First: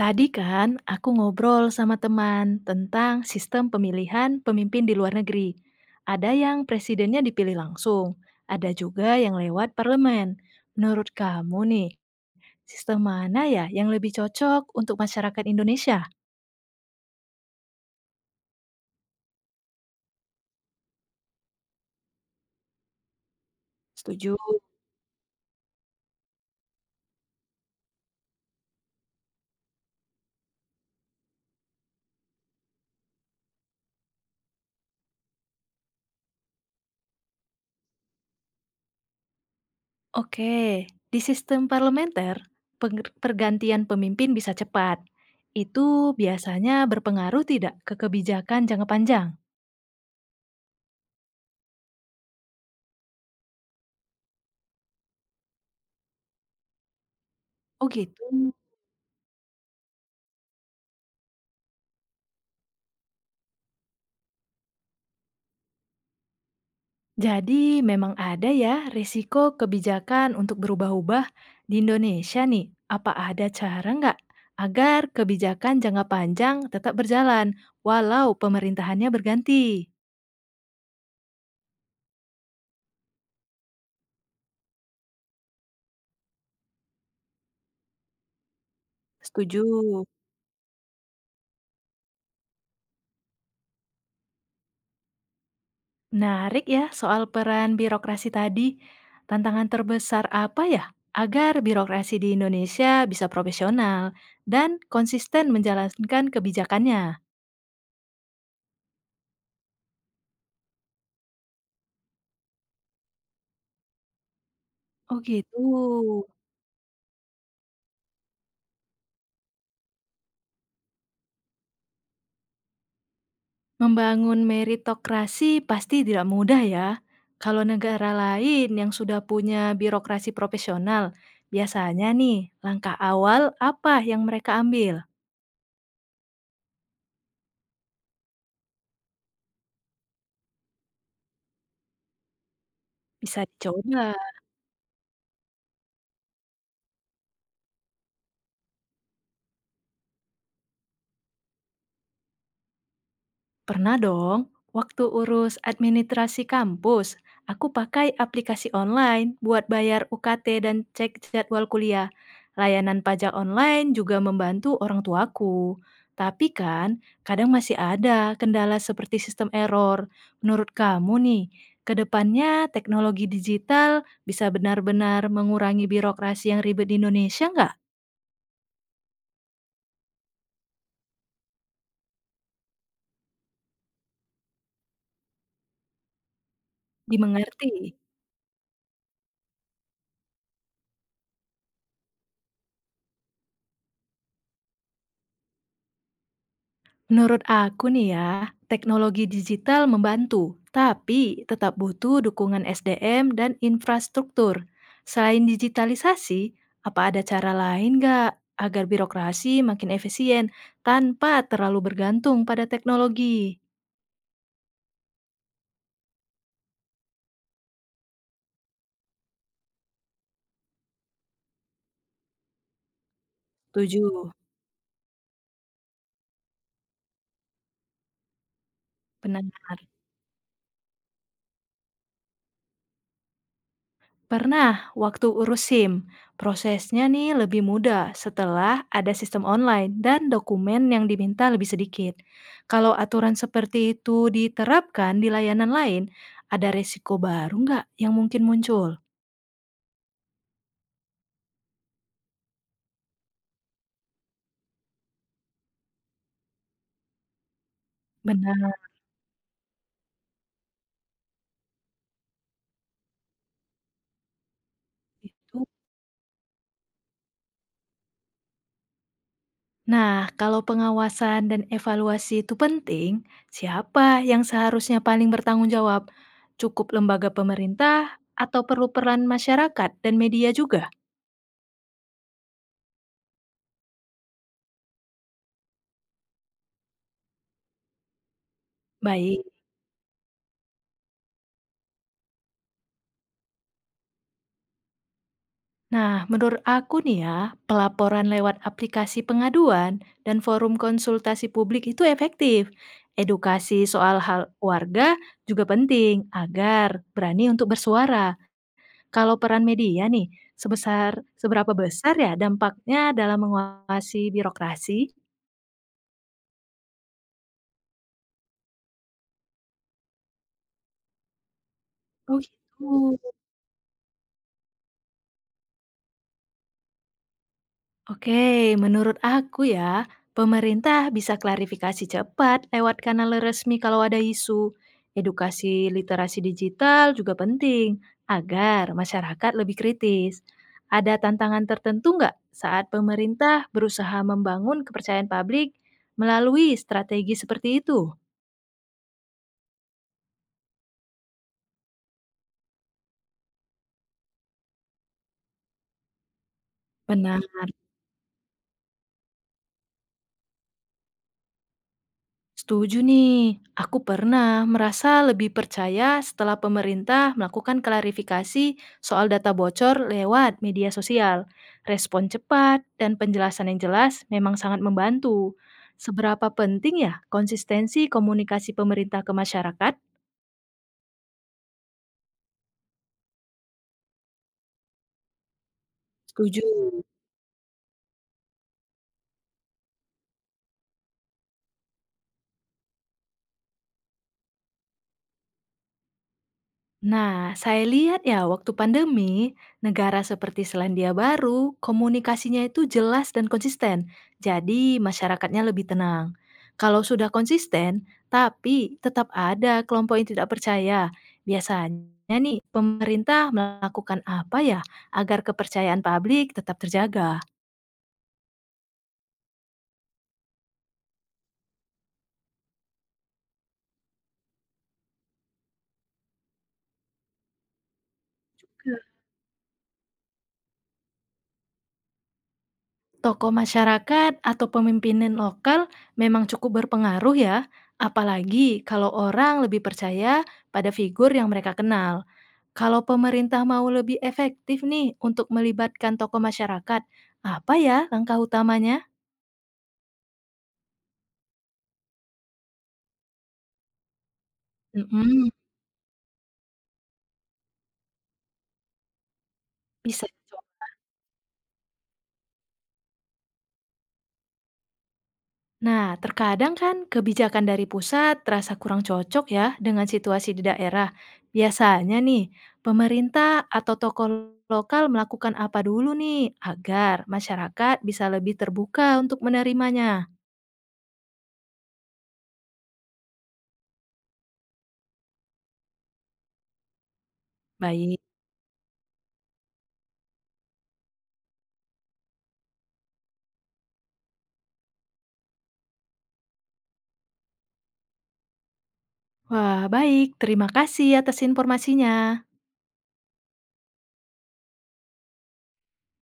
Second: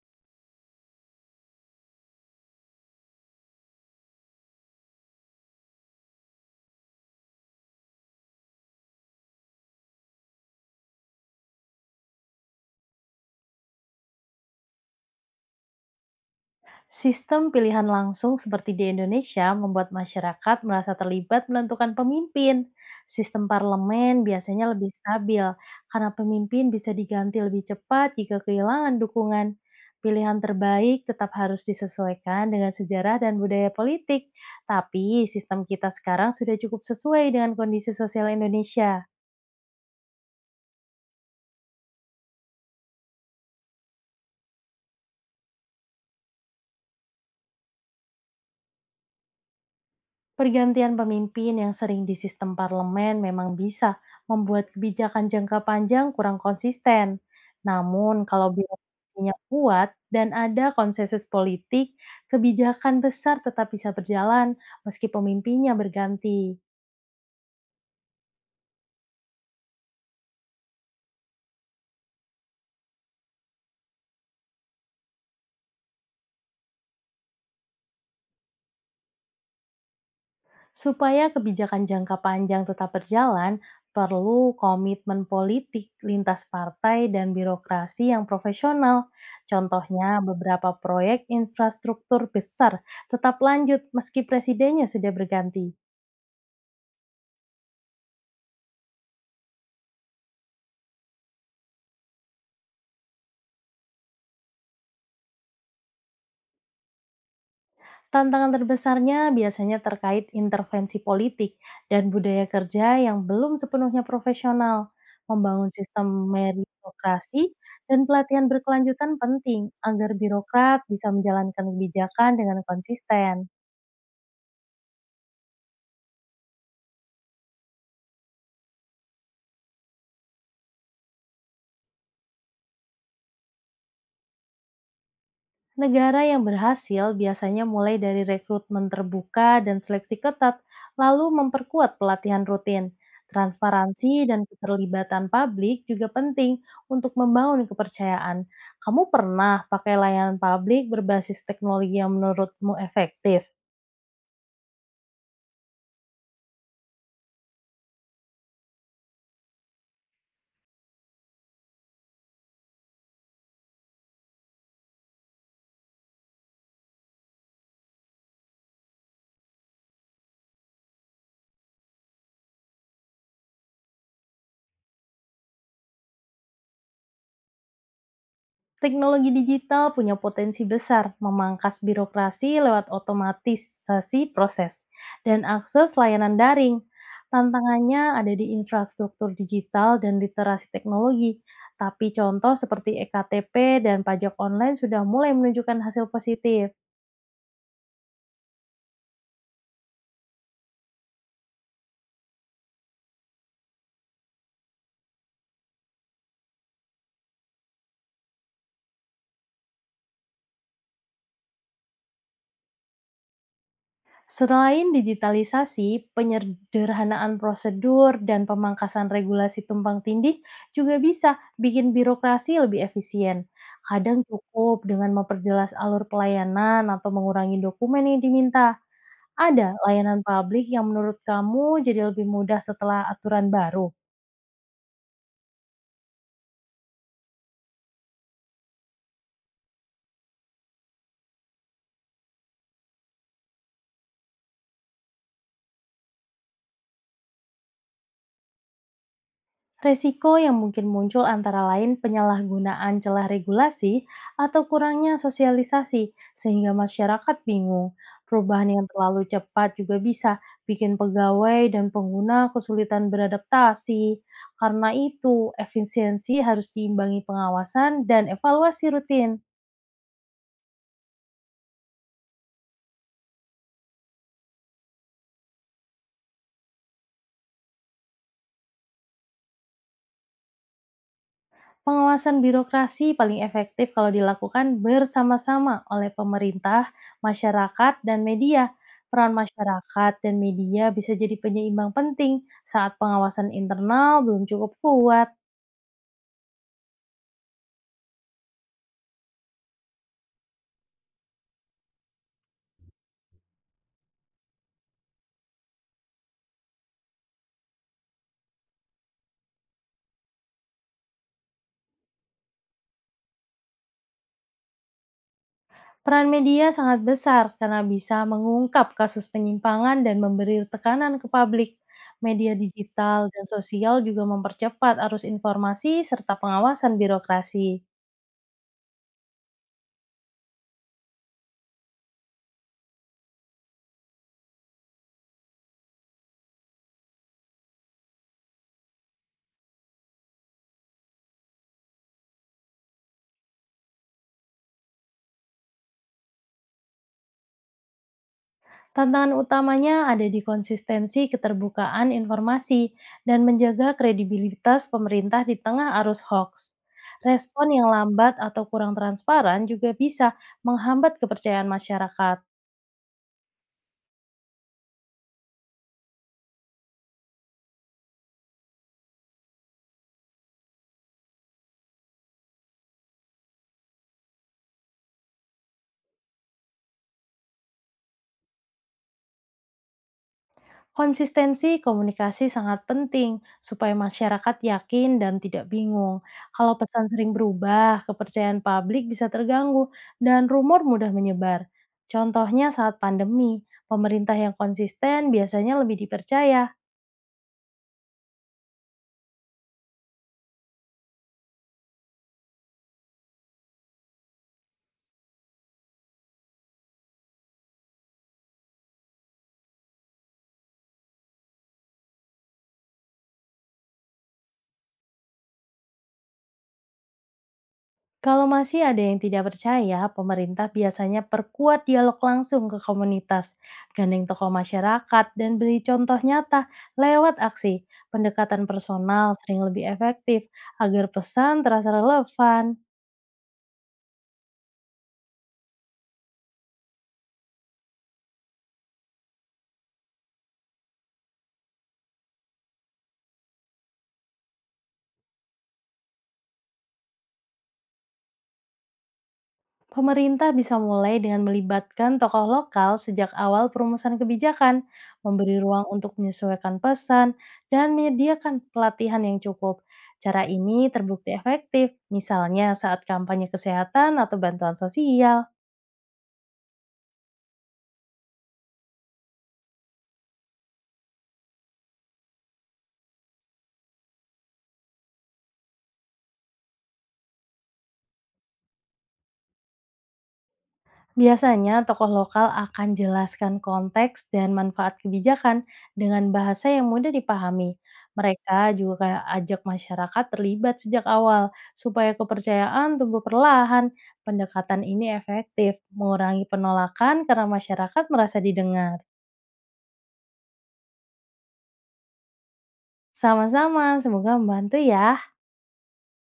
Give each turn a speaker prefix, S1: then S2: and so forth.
S1: Tadi kan aku ngobrol sama teman tentang sistem pemilihan pemimpin di luar negeri. Ada yang presidennya dipilih langsung, ada juga yang lewat parlemen. Menurut kamu nih, sistem mana ya yang lebih cocok untuk masyarakat Indonesia?
S2: Sistem pilihan langsung seperti di Indonesia membuat masyarakat merasa terlibat menentukan pemimpin. Sistem parlemen
S1: Setuju.
S2: biasanya lebih stabil karena pemimpin bisa diganti lebih cepat jika kehilangan dukungan. Pilihan terbaik tetap harus disesuaikan dengan sejarah dan budaya politik, tapi sistem kita sekarang sudah cukup sesuai dengan kondisi sosial Indonesia.
S1: Oke, di sistem parlementer, pergantian pemimpin bisa cepat. Itu biasanya berpengaruh tidak ke kebijakan jangka panjang?
S2: Pergantian pemimpin yang sering di sistem parlemen memang bisa membuat kebijakan jangka panjang kurang konsisten.
S1: Oh gitu.
S2: Namun, kalau birokrasinya kuat dan ada konsensus politik, kebijakan besar tetap bisa berjalan meski pemimpinnya berganti.
S1: Jadi memang ada ya risiko kebijakan untuk berubah-ubah di Indonesia nih. Apa ada cara nggak agar kebijakan jangka panjang tetap berjalan walau pemerintahannya berganti?
S2: Supaya kebijakan jangka panjang tetap berjalan, perlu komitmen politik lintas partai dan birokrasi yang profesional.
S1: Setuju.
S2: Contohnya, beberapa proyek infrastruktur besar tetap lanjut meski presidennya sudah berganti.
S1: Menarik ya soal peran birokrasi tadi. Tantangan terbesar apa ya agar birokrasi di Indonesia bisa profesional dan konsisten menjalankan kebijakannya?
S2: Tantangan terbesarnya biasanya terkait intervensi politik dan budaya kerja yang belum sepenuhnya profesional.
S1: Oh gitu.
S2: Membangun sistem meritokrasi dan pelatihan berkelanjutan penting agar birokrat bisa menjalankan kebijakan dengan konsisten.
S1: Membangun meritokrasi pasti tidak mudah ya. Kalau negara lain yang sudah punya birokrasi profesional, biasanya nih langkah awal apa yang mereka ambil?
S2: Negara yang berhasil biasanya mulai dari rekrutmen terbuka dan seleksi ketat, lalu memperkuat pelatihan rutin.
S1: Bisa dicoba.
S2: Transparansi dan keterlibatan publik juga penting untuk membangun kepercayaan. Kamu pernah pakai layanan publik berbasis teknologi yang menurutmu efektif?
S1: Pernah dong, waktu urus administrasi kampus, aku pakai aplikasi online buat bayar UKT dan cek jadwal kuliah. Layanan pajak online juga membantu orang tuaku. Tapi kan, kadang masih ada kendala seperti sistem error. Menurut kamu nih, ke depannya teknologi digital bisa benar-benar mengurangi birokrasi yang ribet di Indonesia nggak?
S2: Teknologi digital punya potensi besar memangkas birokrasi lewat otomatisasi proses dan akses layanan daring.
S1: Dimengerti?
S2: Tantangannya ada di infrastruktur digital dan literasi teknologi. Tapi contoh seperti ektp dan pajak online sudah mulai menunjukkan hasil positif.
S1: Menurut aku nih ya, teknologi digital membantu, tapi tetap butuh dukungan SDM dan infrastruktur. Selain digitalisasi, apa ada cara lain nggak agar birokrasi makin efisien tanpa terlalu bergantung pada teknologi?
S2: Selain digitalisasi, penyederhanaan prosedur dan pemangkasan regulasi tumpang tindih juga bisa bikin birokrasi lebih efisien. Kadang
S1: Tujuh,
S2: cukup dengan memperjelas alur pelayanan atau mengurangi dokumen yang diminta.
S1: benar.
S2: Ada layanan publik yang menurut kamu jadi lebih mudah setelah aturan baru?
S1: Pernah, waktu urus SIM, prosesnya nih lebih mudah setelah ada sistem online dan dokumen yang diminta lebih sedikit. Kalau aturan seperti itu diterapkan di layanan lain, ada resiko baru nggak yang mungkin muncul?
S2: Resiko yang mungkin muncul antara lain penyalahgunaan celah regulasi atau kurangnya sosialisasi sehingga masyarakat bingung. Perubahan
S1: Benar
S2: yang terlalu cepat juga bisa bikin pegawai dan pengguna kesulitan beradaptasi. Karena itu,
S1: itu.
S2: efisiensi harus diimbangi pengawasan dan evaluasi rutin.
S1: Nah, kalau pengawasan dan evaluasi itu penting, siapa yang seharusnya paling bertanggung jawab? Cukup lembaga pemerintah atau perlu peran masyarakat dan media juga?
S2: Pengawasan birokrasi paling efektif kalau dilakukan bersama-sama oleh pemerintah, masyarakat, dan media. Peran
S1: Baik.
S2: masyarakat dan media bisa jadi penyeimbang penting saat pengawasan internal belum cukup kuat.
S1: Nah, menurut aku nih ya, pelaporan lewat aplikasi pengaduan dan forum konsultasi publik itu efektif. Edukasi soal hal warga juga penting agar berani untuk bersuara. Kalau peran media nih, seberapa besar ya dampaknya dalam menguasai birokrasi?
S2: Peran media sangat besar karena bisa mengungkap kasus penyimpangan dan memberi tekanan ke publik.
S1: Oh
S2: Media
S1: gitu.
S2: digital dan sosial juga mempercepat arus informasi serta pengawasan birokrasi.
S1: Oke, menurut aku ya, pemerintah bisa klarifikasi cepat lewat kanal resmi kalau ada isu. Edukasi literasi digital juga penting agar masyarakat lebih kritis. Ada tantangan tertentu nggak saat pemerintah berusaha membangun kepercayaan publik melalui strategi seperti itu?
S2: Tantangan utamanya ada di konsistensi keterbukaan informasi dan menjaga kredibilitas pemerintah di tengah arus hoax.
S1: Benar.
S2: Respon yang lambat atau kurang transparan juga bisa menghambat kepercayaan masyarakat.
S1: Setuju nih, aku pernah merasa lebih percaya setelah pemerintah melakukan klarifikasi soal data bocor lewat media sosial. Respon cepat dan penjelasan yang jelas memang sangat membantu. Seberapa penting ya konsistensi komunikasi pemerintah ke masyarakat?
S2: Konsistensi komunikasi sangat penting supaya masyarakat yakin dan tidak bingung.
S1: Setuju.
S2: Kalau pesan sering berubah, kepercayaan publik bisa terganggu dan rumor mudah menyebar. Contohnya saat pandemi, pemerintah yang konsisten biasanya lebih dipercaya.
S1: Nah, saya lihat ya waktu pandemi, negara seperti Selandia Baru, komunikasinya itu jelas dan konsisten. Jadi masyarakatnya lebih tenang. Kalau sudah konsisten, tapi tetap ada kelompok yang tidak percaya. Biasanya nih, pemerintah melakukan apa ya agar kepercayaan publik tetap terjaga?
S2: Kalau masih ada yang tidak percaya, pemerintah biasanya perkuat dialog langsung ke komunitas, gandeng tokoh masyarakat, dan beri contoh nyata lewat aksi. Pendekatan personal sering lebih efektif agar pesan terasa relevan.
S1: Tokoh masyarakat atau pemimpinan lokal memang cukup berpengaruh ya, apalagi kalau orang lebih percaya pada figur yang mereka kenal. Kalau pemerintah mau lebih efektif nih untuk melibatkan tokoh masyarakat, apa ya langkah utamanya?
S2: Pemerintah bisa mulai dengan melibatkan tokoh lokal sejak awal perumusan kebijakan,
S1: Mhm,
S2: memberi ruang untuk menyesuaikan pesan, dan menyediakan pelatihan yang cukup.
S1: bisa.
S2: Cara ini terbukti efektif, misalnya saat kampanye kesehatan atau bantuan sosial.
S1: Nah, terkadang kan kebijakan dari pusat terasa kurang cocok ya dengan situasi di daerah. Biasanya nih, pemerintah atau tokoh lokal melakukan apa dulu nih agar masyarakat bisa lebih terbuka untuk menerimanya?
S2: Biasanya, tokoh lokal akan jelaskan konteks dan manfaat kebijakan dengan bahasa yang mudah dipahami.
S1: Baik.
S2: Mereka juga ajak masyarakat terlibat sejak awal, supaya kepercayaan tumbuh perlahan. Pendekatan ini efektif, mengurangi penolakan karena masyarakat merasa didengar.
S1: Wah, baik. Terima kasih atas informasinya.
S2: Sama-sama, semoga membantu ya.